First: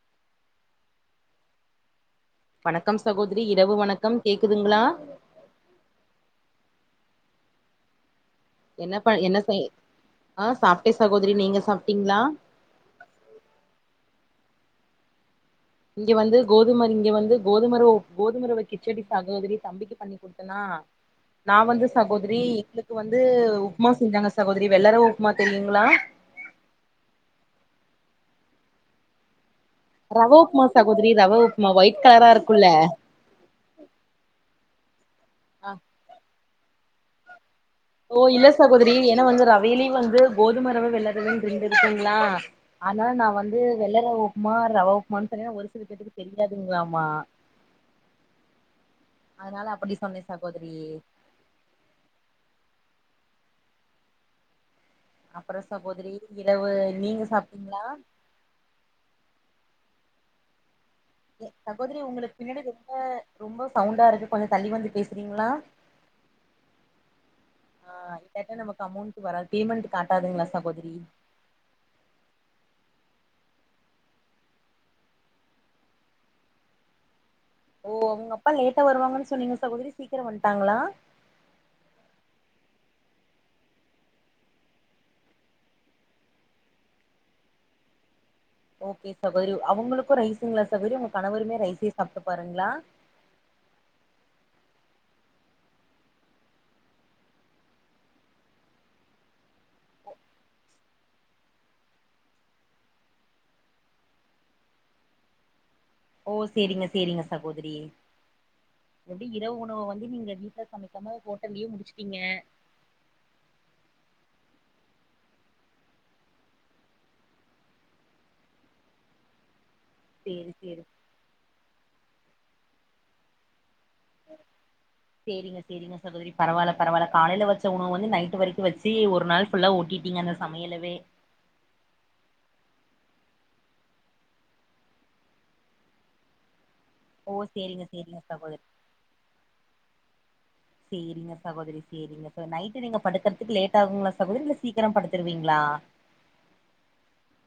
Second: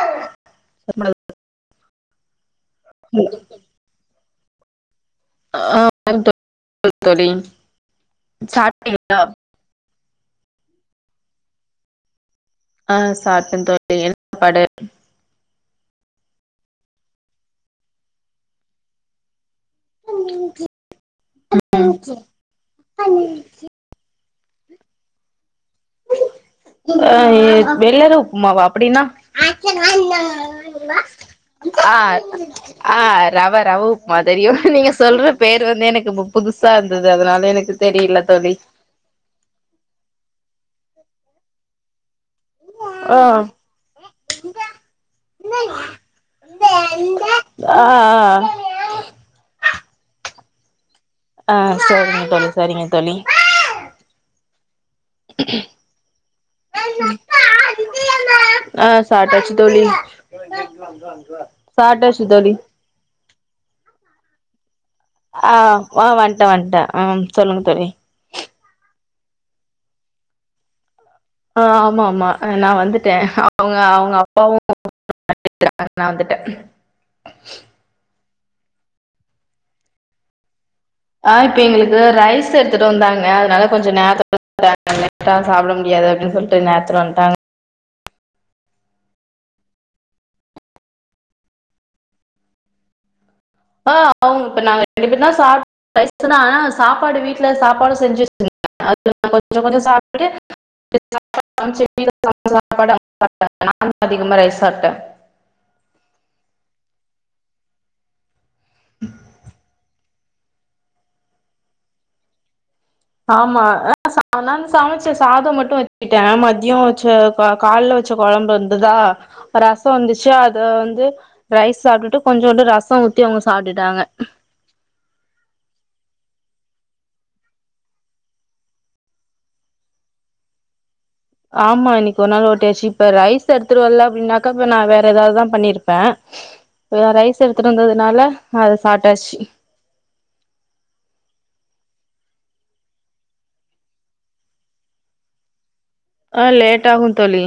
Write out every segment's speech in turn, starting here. [unintelligible] வணக்கம் சகோதரி இரவு வணக்கம் கேக்குதுங்ளா ஆ [unintelligible] தோழி என்ன ப சாப்ட்டீங்களா என்ன செய் ஆ சாப்ட்டே சகோதரி நீங்க சாப்ட்டீங்ளா ஆ சாப்ட்டே தோழி என்ன சாப்பாடு இங்க வந்து கோதும இங்க வந்து கோதுமரோ கோதுமரவ கிச்சடி சகோதரி தம்பிக்கு பண்ணி குடுத்தேனா நான் வந்து சகோதரி எங்களுக்கு வந்து உப் ப்மா செஞ்சாங்க சகோதரி எல்லாரு உப்மா திங்குங்ளா ஆ ஏ வெள்ளர உப்மாவா அப்டின்னா ரவ உப்மா சகோதரி ரவ உப்மா ஆ ஒயிட் கலரா இருக்குல்ல ஆ ரவ ரவ உப்மா தெரியு நீங்க சொல்ற பேர் ஆ வந்து எனக்கு புதுசா இருந்தது அதனால எனக்கு தெரியல ஓ இல்ல தோழி சகோதரி ஏன்னா வந்து ரவையிலயு வந்து கோதுமரவ வெல்லரவைனு ரெண்டுருக்குங்ளா ஆனா ஆ நா வந்து வெள்ள ரவ உப்மா ரவ உப்மான்னு சொன்னீன்னா ஒரு சில பேத்துக்கு தெரியாதுங்களாமா ஆ ஆ ஆ அதனால அப்டி சொன்னே சகோதரி ஆ சேரிங்க தோழி சேரிங்க தோழி அப்றோ சகோதரி இரவு நீங்க சாப்ட்டீங்ளா ஆ சாப்டாச்சு தோழி சகோதரி சாப்ட்டாச்சு உங்களுக்கு தோழி பின்னாடி ரொம்ப ரொம்ப சவுண்டாருக்கு கொஞ்சோ தள்ளி வந்து பேசு ஆ ஆ வண்டேன் வண்டேன் ஆ சொல்லுங்க தோழி கேட்டா நமக்கு அமௌண்ட் வராது பேமெண்ட் காட்டாதுங்ளா சகோதரி ஆ ஆமா ஆமா ஆ நா வந்துட்டேன் அவங்க அவங்க அப்பாவும் [unintelligible] நா வந்துட்டேன் ஓ உங்க அப்பா லேட்டா வருவாங்கன்னு சொன்னீங்க சகோதரி சீக்ரோ வன்ட்டாங்ளா ஆ இப்ப எங்களுக்கு ரைஸ் எடுத்துட்டு வந்தாங்க அதனால கொஞ்சோ நேரத்த [unintelligible] லேட்டா சாப்பிட முடியாது அப்படின்னு சொல்ட்டு நேரத்துல வன்டாங்க ஓகே சகோதரி அவங்களுக்கு ரைஸுங்களா சகோரி உங்க கணவருமே ரைஸே சாப்பிட்டு பாருங்களா ஆ அவுங்க இப்ப நா ரெண்டு பேரு தா சா ரைஸ் தா ஆனா சாப்பாடு வீட்ல சாப்பாடு செஞ்சு அது கொஞ்சோ கொஞ்சோ சாப்டு [unintelligible] சாப்பாடு நானு அதிகமா ரைஸ் சாப்ட்டே ஓ சேரிங்க சேரிங்க சகோதரி எப்டி இரவு உணவ வந்து நீங்க டின்னர் சமைக் காம ஹோட்டல்லயே முடிச்சுட்டீங்க ஆமா ஆ நான் சமச்ச சாதோ மட்டு வச்சுட்டே மதியோ வச்ச ப கால்ல வச்ச கொழம்பு இருந்துதா ரசோ இருந்துச்சு சேரி அத சேரி வந்து ரைஸ் சாப்ட்டுட்டு கொஞ்சோன்டு ரசோ ஊத்தி அவுங்க சாப்புட்டுட்டாங்க சேரிங்க சேரிங்க சகோதரி பரவால்ல பரவால்ல காலையில வச்ச உணவ வந்து நைட் வரக்கு வச்சி ஒரு நாள் ஃபுல்லா ஓட்டிட்டீங்க அந்த சமையலவே ஆமா இன்னைக்கு ஒரு நாள் ஓட்டியாச்சு இப்ப ரைஸ் எடுத்துட்டு வரல அப்புடின்னாக்கா இப்ப நா வேற ஏதாவதுதா பண்ணிருப்பே ஓ ரைஸ் எடுத்துட்டு சேரிங்க சேரிங்க வந்ததுனால சகோதரி அத சாப்டாச்சு சேரிங்க சகோதரி சேரிங்க ச நைட்டு நீங்க படுக்குறதுக்கு லேட் ஆகுங்களா சகோதரி இல்ல சீக்கிரோ படுத்துருவீங்களா ஆ லேட் ஆகு தோழி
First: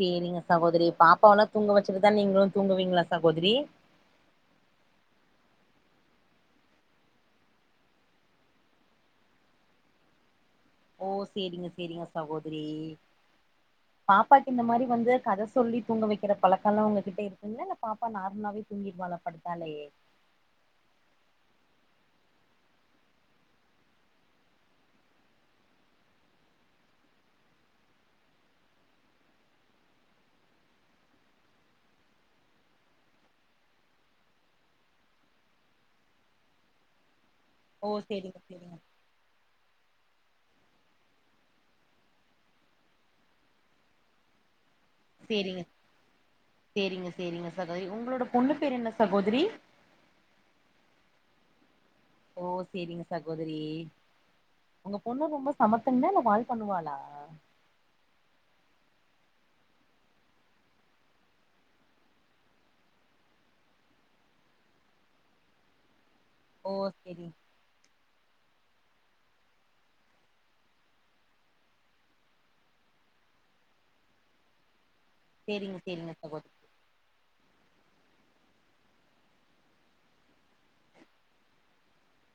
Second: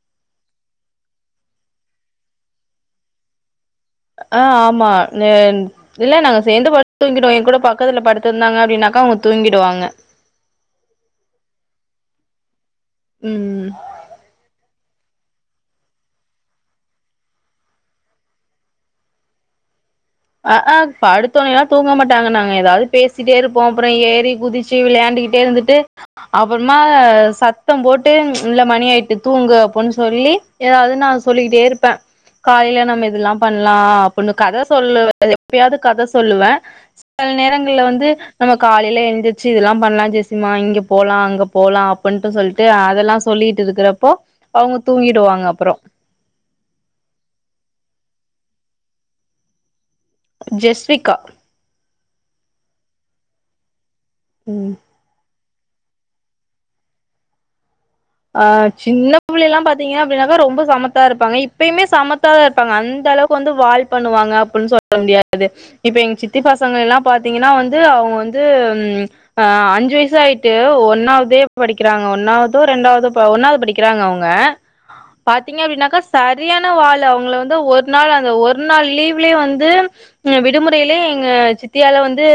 சேரிங்க சகோதரி பாப்பாவ எல்லா தூங்க வச்சுட்டுதா நீங்களு தூங்குவீங்களா சகோதரி ஆ ஆமா நேன் இல்ல நாங்க சேந்து படுத் தூங்கிடுவோ என் கூட பக்கத்துல படுத்துருந்தாங்க அப்டின்னாக்கா அவுங்க தூங்கிடுவாங்க ஓ சேரிங்க சேரிங்க சகோதரி ம் ம் பாப்பாக்கு இந்த மாரி வந்து கத சொல்லி தூங்க வக்கிற பழக்கல்லா உங்க கிட்ட இருக்குங்கலா இல்ல பாப்பா நார்மலாவே தூங்கிருவாலா படுத்தாலேயே அ அ படுத்தோனேல்லா தூங்க மாட்டாங்க நாங்க ஏதாவது பேசிட்டே இருப்போ அப்புற ஏறி குதிச் ச்சு விளையாண்டுக்கிட்டே இருந்துட்டு அப்பறமா சத்தோ போட்டு இல்ல மணி ஆயிட்டு தூங்கு அப்ன்னு சொல்லி ஏதாவது நா சொல்லிக்கிட்டே இருப்பே காலையில நம்ம இதெல்லா பண்ணலா அப்டின்னு கத சொல்லுவே எப்பயாவது கத சொல்லுவே சில நேரங்கள்ல ஓ வந்து சேரிங்க நம்ம சேரிங்க காலையில எழுந்து சு இதெல்லா பண்ணலா ஜெசிமா இங்க போலா அங்க போலா அப்ன்ட்டு சொல்லிட்டு அதெல்லா சொல்லிட்டு இருக்குறப்போ அவுங்க தூங்கிடுவாங்க சேரிங்க அப்றோ சேரிங்க சோரிங்க சகோதரி உங்களோட பொண்ணு பேரு என்ன சகோதரி ஜெஸ்விக்கா ஓ சேரிங்க சகோதரி ம் உங்க பொண்ணு ரொம்ப சமத்துங்ளா இல்ல வால் பண்ணுவாளா ஆ சின்ன பிள்ளையெல்லா பாத்தீங்ன்னா அப்புடின்னாக்கா ரொம்ப சமத்தா இருப்பாங்க இப்பயுமே சமத்தா ப்பாங்க அந்த அளவுக்கு வந்து வால் பண்ணுவாங்க அப்டின்னு சொல்ல முடியாது து இப்ப எங்க சித்தி ஓ பசங்க எல்லா சேரிங் பாத்தீங்கன்னா வந்து அவுங்க வந் து அஞ்சு வயசு ஆயிட்டு ஒன்னாவதே படிக்குறாங்க ஒன்னாவுதோ ரெண்டாவ் தோ இப்ப ஒன்னாவது படிக்கிறாங்க அவுங்க பாத்தீங்கன்னா சேரிங்க அப்டின்னாக்கா சேரிங்க சகோதரி சரியான் ன வால்ல அவுங்கள வந்து ஒரு நாள் அந்த ஒரு நாள் லீவ்லயே வந்து விடுமுறைலே எங்க சித்தியால வந்து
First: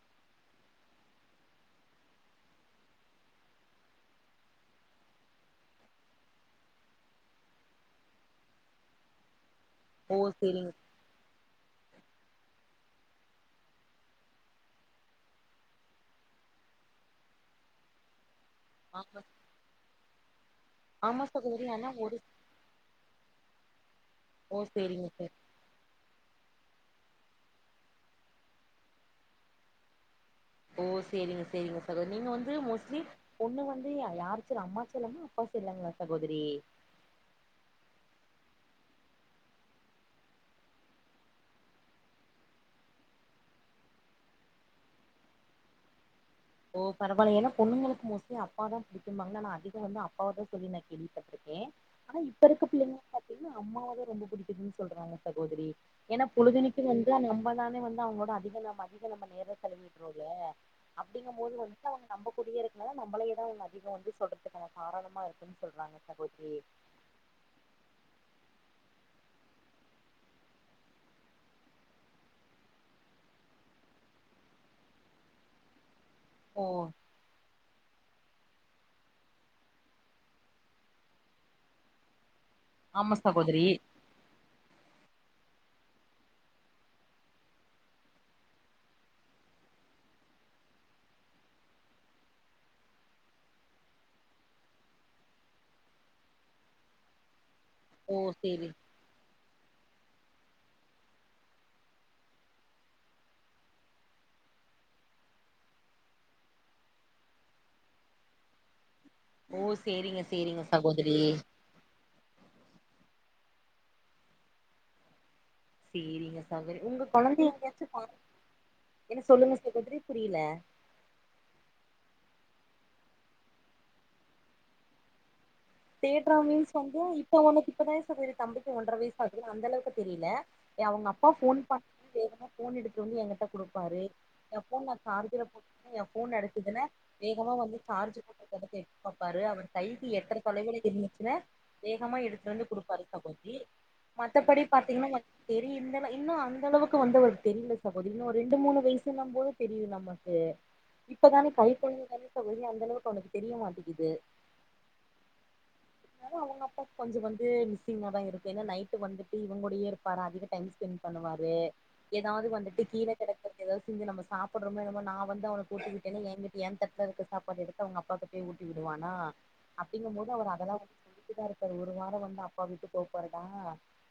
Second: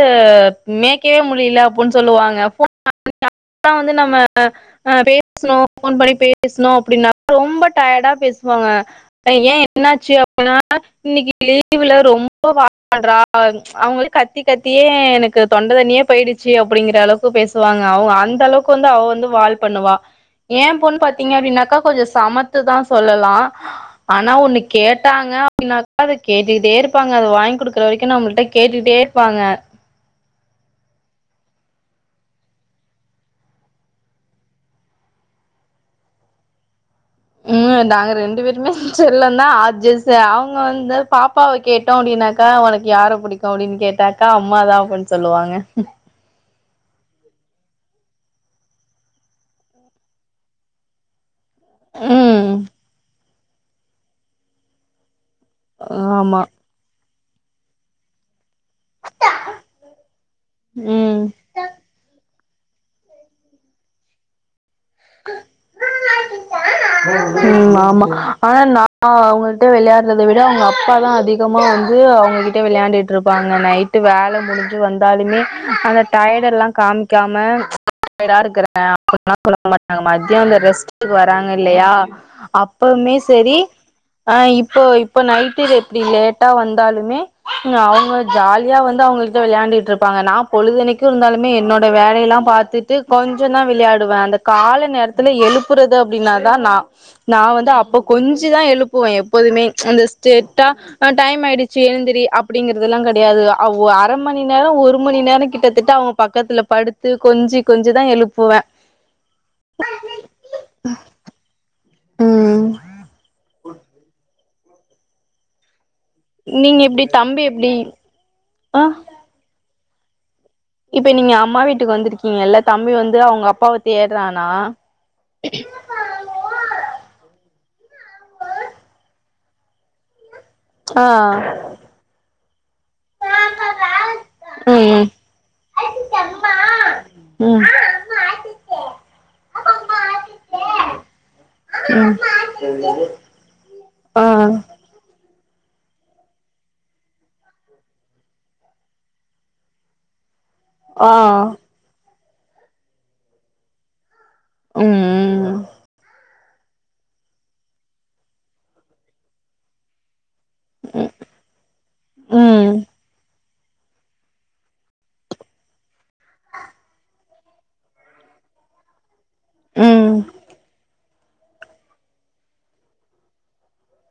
மேக்கவே முடியல அப்புன்னு சொல்லுவாங்க அப் அப்ப வந்து நம்ம அ பே ஸ்னோ ஃபோன் பண்ணி பேசணு அப்டின்னா ரொம்ப டயர்டா பேசுவாங்க ஏன் என்னாச்சு ஓ அப்பன்னா சேரிங்க இன்னைக்கி லீவுல ரொம்போ வால் பன்றா அவுங்கள் கத்தி கத்தியே எனக்கு தொண்ட தண்ணியே போயிடுச் சி அப்புடிங்கிற அளவுக்கு பேசுவாங்க அவ அந்த அளவுக்கு வந்து அவ ஆமா வந்து வால் பண்ணுவா ஏன் பொண் ஆமா பாத்தீங்க சகோதரி அப்புடின்னாக்கா ஆனா கொஞ்சோ ஒரு சமத்துதா சொல்லலா ஆனா ஒன்னு ஓ சேரிங்க ச கேட்டாங்க அப்புடினாக்கா அத கேட்டுக்கிட்டே இருப்பாங்க அத வாங்கி குடுக்குற வரைக்கு நம்முல்ட கேட்டுட்டே இருப்பாங்க ஓ செரிங்க செரிங்க சகோதரி நீங்க வந்து மோஸ்ட்லி பொண்ணு வந்து யாரு செல்லோ அம்மா செல்லமா அப்பா செல்லங்களா சகோதரி ம் நாங்க ரெண்டு பேருமே செல்லந்தா ஆஜஸ்சு அவுங்க வந்து பாப் பாவ கேட்டோ அப்டின்னாக்கா உனக்கு யார புடிக்கு அப்புடின் கேட்டாக்கா அம்மாதா அப்பின் சொல்லுவாங்க ஓ பரவால்ல ஏனா பொண்ணுங்களுக்கு மோஸ்லி அப்பாதா பிடிக்கும்பாங்க நா அதிக வந்து அப்பாவ தா சொல்லி நா கேள்விப்பட்டிரு கே ஆனா இப்ப ம் இருக்க பிள்ளைங்களா பாத்தீங்கன்னா அம்மாவ தா ரொம்ப பூடிக்குதுன்னு சொல்றாங்க சகோதரி ஏனா ஆமா பொழுதனிக் கு வந்து நம்ம தானே வந்து அவங்களோட அதிகோ நம் அதிகம் நம்ம நேர செலவிடுறோல்ல ம் அப்படிங்கும் போது வந்துட்டு அவங்க நம்ம கூடையே இருக்கனு நம்மளையே தா அவுங்க அதிகம் வந்து சொல்லறதுக்கான காரணமா இருக்குன் சொல்றாங்க சகோதரி ம் ஆமா ஆனா நா அவுங்கட்ட விளையாடுறதை விட அவுங்க அப்பா தா அதிகமா வந்து அவுங்கிட் விளையாண்ட்டுட்டுருப்பாங்க நைட்டு வேல முடிஞ்சி வந்தாலுமே அந்த டையடு ஓ எல்லா காமிக்காமா [unintelligible] அங்க மத்யோ அந்த ரெஸ்ட்டுக்கு வராங்க இல்லையா ஆமா அப்பமே சரி சகோதரி ஆ இப்போ இப்போ நைட்டு எப்டி லேட்டா வந்தாலுமே அவுங்க ஜாலியா வந்து அவுங்ளுக் விளையாண்ட்டுட்டுருப்பாங்க நான் பொழுதனைக்கு இருந்தாலுமே என்னோட வேலையெல்லா பாத்துட்டு கொஞ்சந்தா விளையாடுவே அந்த கால நேரத்துல எழுப்புறது அப்டின்னாதா நா நா வந்து அப்ப ஓ கொஞ்சிதா சேரி எழுப் புவே எப்போதுமே அந்த ஸ்டேட்டா டைம் ஆயிடுச்சி எழுந்திரி அப்டிங்கறதல்லா கெடையாது அவுங்க அரை மண் நேரோ ஒரு மணி நேரோ கிட்டத்தட்ட அவுங்க பக்கத்துல படுத்து கொஞ்சி கொஞ்சி தா எழுப்புவே ஓ செரிங்க செரிங்க சகோதரி ம் ம் சேரிங்க சகோரி நீங்க உங்க எப்டி தம்பி கொழந்தய எப்டி எங்கேயாச்சு பாத் ஆ என்ன சொல்லுங்க சகோதரி புரியல இப்ப நீங்க அம்மா வீட்டுக்கு வந்திருக்கீங்கல்ல தம்பி வந்து அவுங்க அப்பாவ தேட்றானா தேடுறான் மீஸ் வந்து இப்ப அவுனுக்கு இப்பதா சகோதரி தம்பிக்கு ஒன்றர வயசு ஆகுது அந்த அளவுக்கு தெரில ஆ அவுங்க அப்பா போன் பண்ணா வேகமா போன் எடுத்து வந்து என்கிட்ட குடுப்பாரு என் போன் நா ம் சார்ஜர போட் என் போன் அடிச்சிதுன்னா வேகமா வந்து சார்ஜ் போட்டு இருக்கறது எடுத்து பாப்பாரு அவர் கைக்கு எட்டற தொலைவுல இருந்துச்சின்னா வேகமா எடுத்துட்டு வந்து குடுப்பாரு சகோதரி மத்தபடி பாத்தீங்கன்னா தெரிய இந்தள இன்னு அந்த அளவுக்கு வந்த அவுருக் தெரியல சகோதரி இன்னு ஒரு ரெண்டு மூணு வயசுன்னும்போது தெரியும் நமக்கு இப்பதானே கை கழந்தை தானே சகோதரி அந்த அளவுக்கு அவனுக்கு தெரிய மாட்டேங்கிது ம் ம் ஆனா அவுங்க அப்பா கொஞ்சம் வந்து மிஸ்ஸிங்க தா இருக்கு ஏனா நைட் வந்துட்டு இவுங்கூடைய இருப்பாற அதிக டைம் ஸ்பெண்ட் பண்ணுவாரு ஏதாவது ம் வந்துட்டு கீழ கெடச் ஏதாவது திங்க நம்ம சாப்பட்றமே என்னாமோ நா வந்து அவனுக் ஊட்டிவிட்டேன்னு எங்கிட் என் தட்டுல இருக்கு சாப்பாட்டு எடுத்து அவுங்க அப்பா தட் ஊட்டி விடுவானா ம் ம் அப்டிங்கும்போது அவர் அதெல்லா வந்து சொல்லிட்டு தா இருக்காரு ஒரு வாரம் வந்து அப்பா விட்டு போபோறடா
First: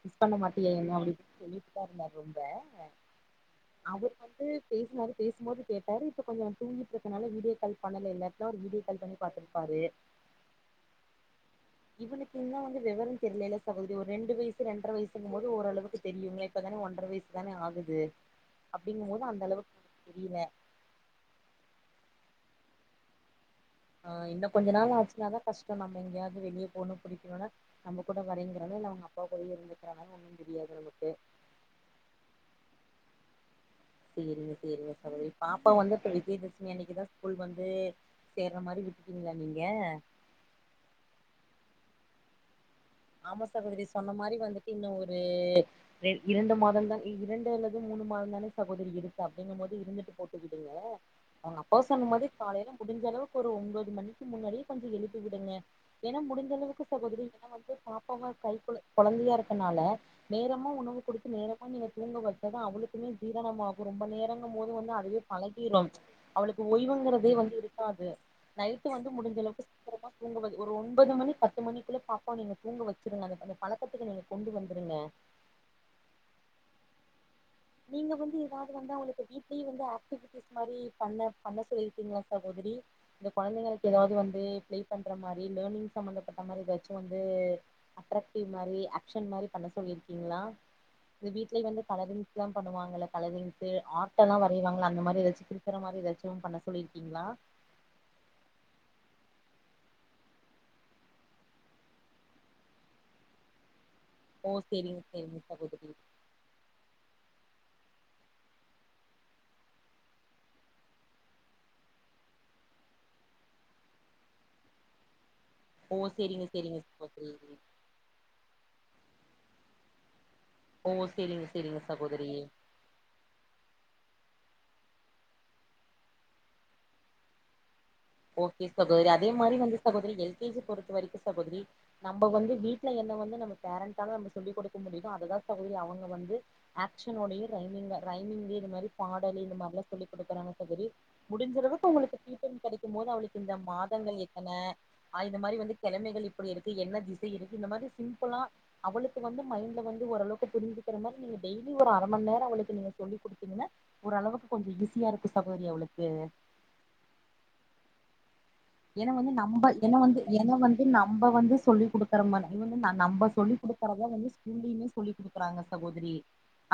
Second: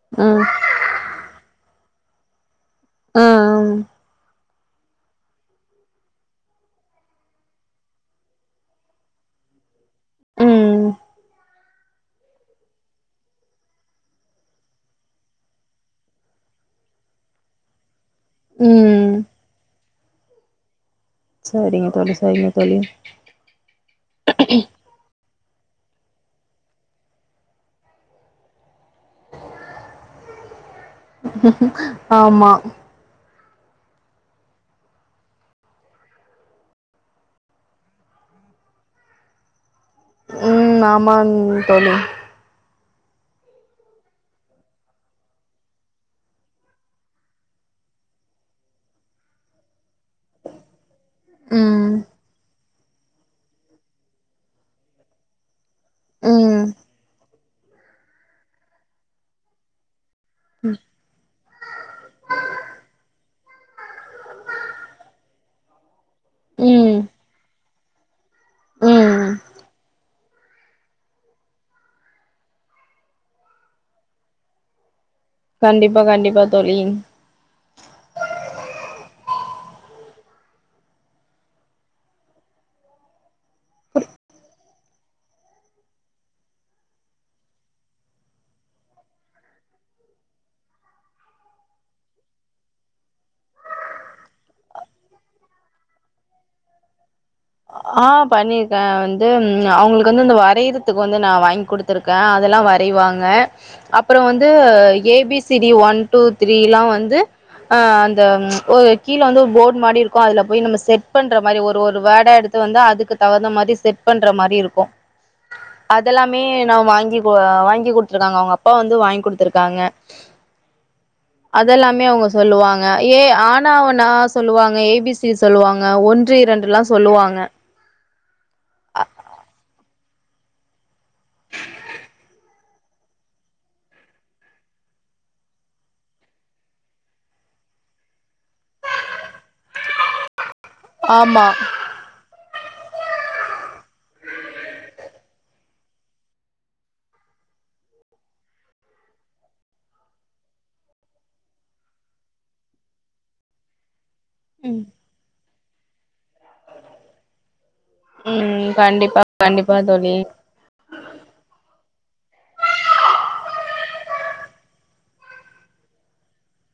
மிஸ் ஆ பண்ண மாட்டியா என்ன அப்டின் சொல்லிட்டு தா இருந்தாரு ரூம்ல ஆ அவர் வந்து பேசுனாரு பேசும்போது கேட்டாரு இப்போ கொஞ்சம் தூங்கிட்டு இருக்கனால வீடியோ கால் பண்ணல இல்லாட்னா ஒரு வீடியோ கால் பண்ணி பாத்துருப்பாரு ம் இவனுக்கு இன்னு வந்து விவரம் தெரியலல்ல சகோதரி ஒரு ரெண்டு வயசு இரண்டரை வயசுங்கும் போது ஓரளவுக்கு தெரியுங்களே இப்ப தானா ஒன்ற வயசு அதானே ஆகுது ம் ம் அப்படிங்கும்போது அந்தளவுக் தெரியில செரிங்க தோழி செரிங்க தோழி ஆ இன்னு கொஞ்ச நாள் ஆச்சின்னாதா கஷ்டோ நம்ம எங்கையாவ்து வெளிய போனு அப்படிக்குனால நம்ம கூட வரேங்குறாளோ இல்ல அவுங்க அப்பா கூட இருந்துக்கிறானாலு ஒண்ணு தெரியாது நமக்கு ஆமா செரிங்க செரிங்க சகோதரி பாப்பா வந்து இப்ப விஜயதசமி அன்னைக்கிதா ஸ்கூல் வந்து சேர்ற மாரி விட்டுட்டீங்ளா நீங்க ம் ஆமாங் தோழி ஆமா சகோதரி சொன்ன மாரி வந்துட்டு இன்னு ஒரு ரெண் இரண்டு மாதந்தான் இரண்டு அல்லது மூணு மாத தானே சகோதரி இருக்கு அப்படிங்கம் போது இருந்துட்டு போட்டுவிடுங்க அவுங்க அப்பா ம் சொன்ன மாரி காலையில முடிஞ்சளவுக் கு ஒரு உம்போது மணிக்கு முன்னாடியே கொஞ்சு எழுப்பி விடுங்க ஏன்னா ம் முடிஞ்சளவுக்கு சகோதரி ஏன்னா வந்து பாப்பா வ கைக்குழந் கொழந்தையா இருக்கனால நேரமா உணவு குடுத்து நேரமா நீங்க தூங்க வெசதா அவளுக்குமே ஜீரணமாகு ரொம்ப நேரங்கமோது வந்து அதுவே பழகிரும் அவளுக்கு ம் ஓய்வுங்கறதே வந்து இருக்காது நைட்டு வந்து ம் முடிஞ்சளவுக்கு சீக்கிரமா தூங்குவது ஒரு உம்பது மணி பத்து மணிக்குள்ள பாப்பாவ் நீங்க தூங்க வச்சிருங்க அந்த அந்த பழக்கத்துக்கு நீங்க கொண்டு வந்துருங்க கண்டிப்பா கண்டிப்பா தோழி நீங்க வந்து எதாவ்து வந்து அவுங்களுக்கு வீட்லியே வந்து ஆக்டிவிட்டிஸ் மாரி பண்ண பண்ண சொல்லிருக்கீங்களா சகோதரி இந்த கொழந்தைங்களுக்கு எதாவ்து வந்து ப்ளே பண்ற மாரி லேனிங் சம்மந்தப்பட்ட மாரி எதாச்சு வந்து அட்ரக்டிவ் மாரி ஆக்ஷன் மாரி பண்ண சொல்லியிருக்கீங்களா இது வீட்லே வந்து கலரிங் லாம் பண்ணுவாங்கள கலரிங் இது ஆர்ட்டெல்லா வரைவாங்கலா அந்த மாரி எதாச்சு கிருக்குற மாரி எதாச்சும் பண்ண சொல்லியிருக்கீங்களா? ஆ பண்ணிருக்கே வந்து ம் அவுங்ளுக்கு வந்து இந்த வரையறதுக் வந்து நா வாய்ங்குடுத் திருக்கே அதெல்லா வரைவாங்க அப்புறோ வந்து ஓ சேரிங்க ஏ பி சேரிங்க சி டி சகோதரி ஒன் டூ த்ரீல்லா வந்து ஆ அந்த ம் ஒரு கீழ வந்து ஒரு போடு மாரி இருக்கு அதுல போய் நம்ம செட் பண்ற மாரி ஒரு ஒரு வேடா எடுத் து வந்து அதுக்கு தகுந்த மாரி செட் பண்ற மாரி இருக்கு ஓ அதெல்லாமே சேரிங்க நா சேரிங்க வாங்கி கொ சகோதரி வாங்கி குட் த்ருகாங்கோ அவுங்க அப்பா வந்து வாய்ங் குடுத்துருக்காங்க ஓ சேரிங்க சேரிங்க அதெல்லாமே அவுங்க சகோதரி சொல்லுவாங் க ஏ ஆன ஆவனா சொல்லுவாங்க ஏ பிசி சொல்லுவாங்க ஒன்று இரண்டுலா சொல்லுவாங்க ஓகே சகோதரி அதே மாரி வந்து சகோதரி எல் கே ஜி பொறுத்த வரிக்கு சகோதரி நம்ப வந்து வீட்ல என்ன வந்து நம்ம பேரண்டால நம்ம சொல்லிக் குடுக்க முடியுதோ அதுதா சகோதரி அவங்க வந்து ஆகஷன்யோடையு ரைமிங்கு ரைமிங்கு இந்த மாரி பாடலு இந்த மாரல்லா சொல்லி குடுக்கறாங்க சகோதரி ஆமா முடிஞ்சளவுக்கு உங்களுக்கு ஃப்ரீ டைம் கெடைக்குமோது அவளுக்கு இந்த மாதங்கள் எத்தன அ இந்த மாரி வந்து கிழமைகள் இப்படி இருக்கு என்ன திசை இருக்கு இந்த மாரி சிம்பிளா அவளுக்கு வந்து மைண்ட்ல வந்து ஓரளவுக்கு புரிஞ்சுக்கிற மாரி நீங்க டெய்லி ஒரு அர மண் நேரொ அவளுக்கு நீங்க சொல்லி குடுத்தீங்கன்னா ஓரளவுக்கு கொஞ்சோ ம் ஈஸியா இருக்கு சகோதரி அவளுக்கு ம் ம் ஏனா வந்து நம்பல் என்ன வந்து ஏனா வந் து நம்ப வந்து சொல்லிக் குடுக்கற மாரி [unintelligible] நம்ப சொல்லி குடுக்கறத வந்து ஸ்கூலியிமே சொல்லி குடுக்குறாங்க சகோதரி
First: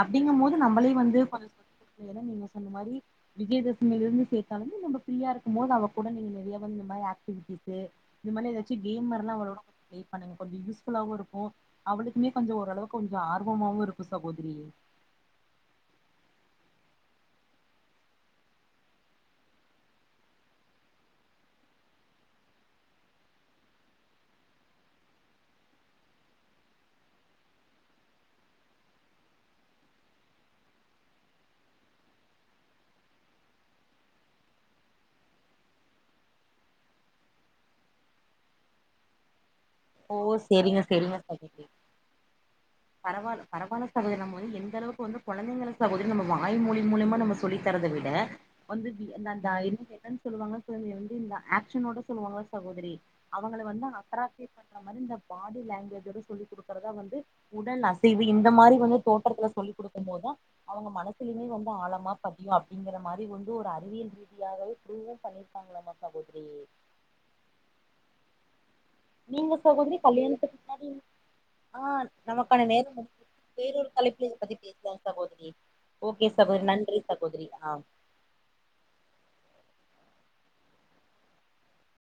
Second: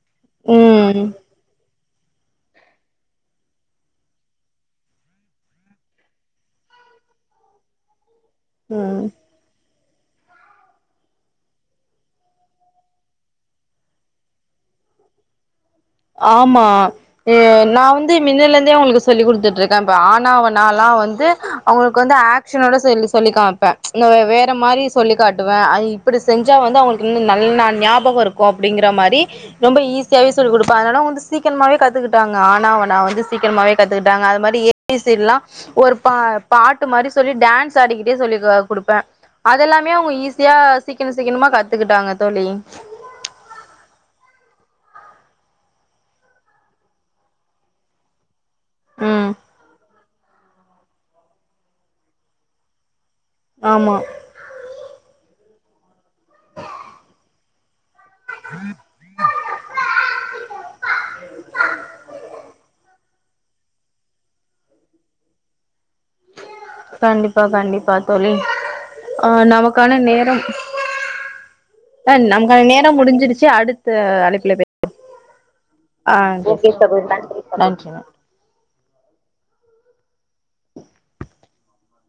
அப்டிங்கமோது நம்பளே ம் வந்து [inaudible] ஏனா நீங்க சொன்ன மாதிரி விஜயதசமிலிந்து சேத்தாலு நம்ம ஃப்ரியா இருக்குமோது அவ கூட நீங்க நெறைய இந்த மாரி ஆக்டிவிட்டிஸு இந்த மார்ல்லா எதாச்சு ம் கேம் மாரில்லா அவளோட ப்ளே பண்ணுங்க கொஞ்ச யூஸ்ஃபுல்லாவு இருக்கு அவளுக்குமே கொஞ்சோ ஓளவுக்கு கொஞ்சோ ஆர்வமவு இருக்கு சகோதரி ஆமா எ நா வந்து மின்னல இருந்தே அவங்களுக்கு சொல்லி குடுத்துட்டு இருக்கே இப்ப ஆ னா ஆ வனாலா வந்து அவங்களுக்கு வந்து ஆ க்ஷனலா சொல்லி சொல்லி காம்ப்பே இந்த வே வேற மாரி சொல்லி காட்டுவே அ இப்டி செஞ்சா வந்து அவங்களுக் கு நல்லா ஞாபகோ இருக்கு அப்டிங்கிற மாரி ரொம்ப ஈஸியாவே சொல்லிக் குடு ப்ப அதனால வந்து சீக்கிரமாவே கத்துக்கிட்டாங்க அ னா ஆ வனா வந்து சீக்கிரமாகவே கத்துக்கிட்டாங்க அது மாரி ஏ பி சி டி லா ஒரு பா பாட்டு மாரி சொல்லி டான்ஸ் ஆடிக்கிட்டே சொல்லி கொ குடுப்பே அதெல்லாம் மே அவங்க ஓ ஈஸியா செரிங்க சீக்ர சீக்கரமா கத்துக்கிட்டாங்க தோழி. பரவால பரவால சகோதரி நம்ம வந்து எந்த அளவுக்கு வந்து கொழந்தைங்கள சகோதரி நம்ம வாய் மொழி மூலமா நம்ம சொல்லித்தரத விட வந்துன்னு இந்த ம் அந்த என்னன்னு சொல்லுவாங்க சகோதரி வந்து இந்த ஆக்ஷனோட சொல்லுவாங்களா சகோதரி அவங்கள வந்து ஆமா அக்ட்ராக்டிவ் பண்ற மாரி இந்த பாடி லாங்குவேஜோடே சொல்லி குடுக்குறதா வந்து உடல் அசைவு இந்த மாரி வந்து தோற்றத்துல சொல்லி குடுக்கம் போதா அவங்க மனசுலயுமே வந்து ஆழமா பதியு அப்டிங்கற மாரி வந்து ஒரு அறிவியல் ரீதியாகவே ப்ருவும் பண்ணி க்காங்களமா சகோதரி கண்டிப்பா கண்டிப்பா தோழி அ நீங்க சகோதரி நமக்கான நேரம் கல்யாணத்துக்கு முன்னாடி ஆ நமக்கான நேரம் முடிஞ்சிருச்சு அடுத்த வேறொரு தலைப்புல இத அழைப்புல பத்தி பே பேசலா சகோதரி [inaudible] ஆ ஓகே சகோதரி நன்றி சகோதரி ஆ நன்றி நன்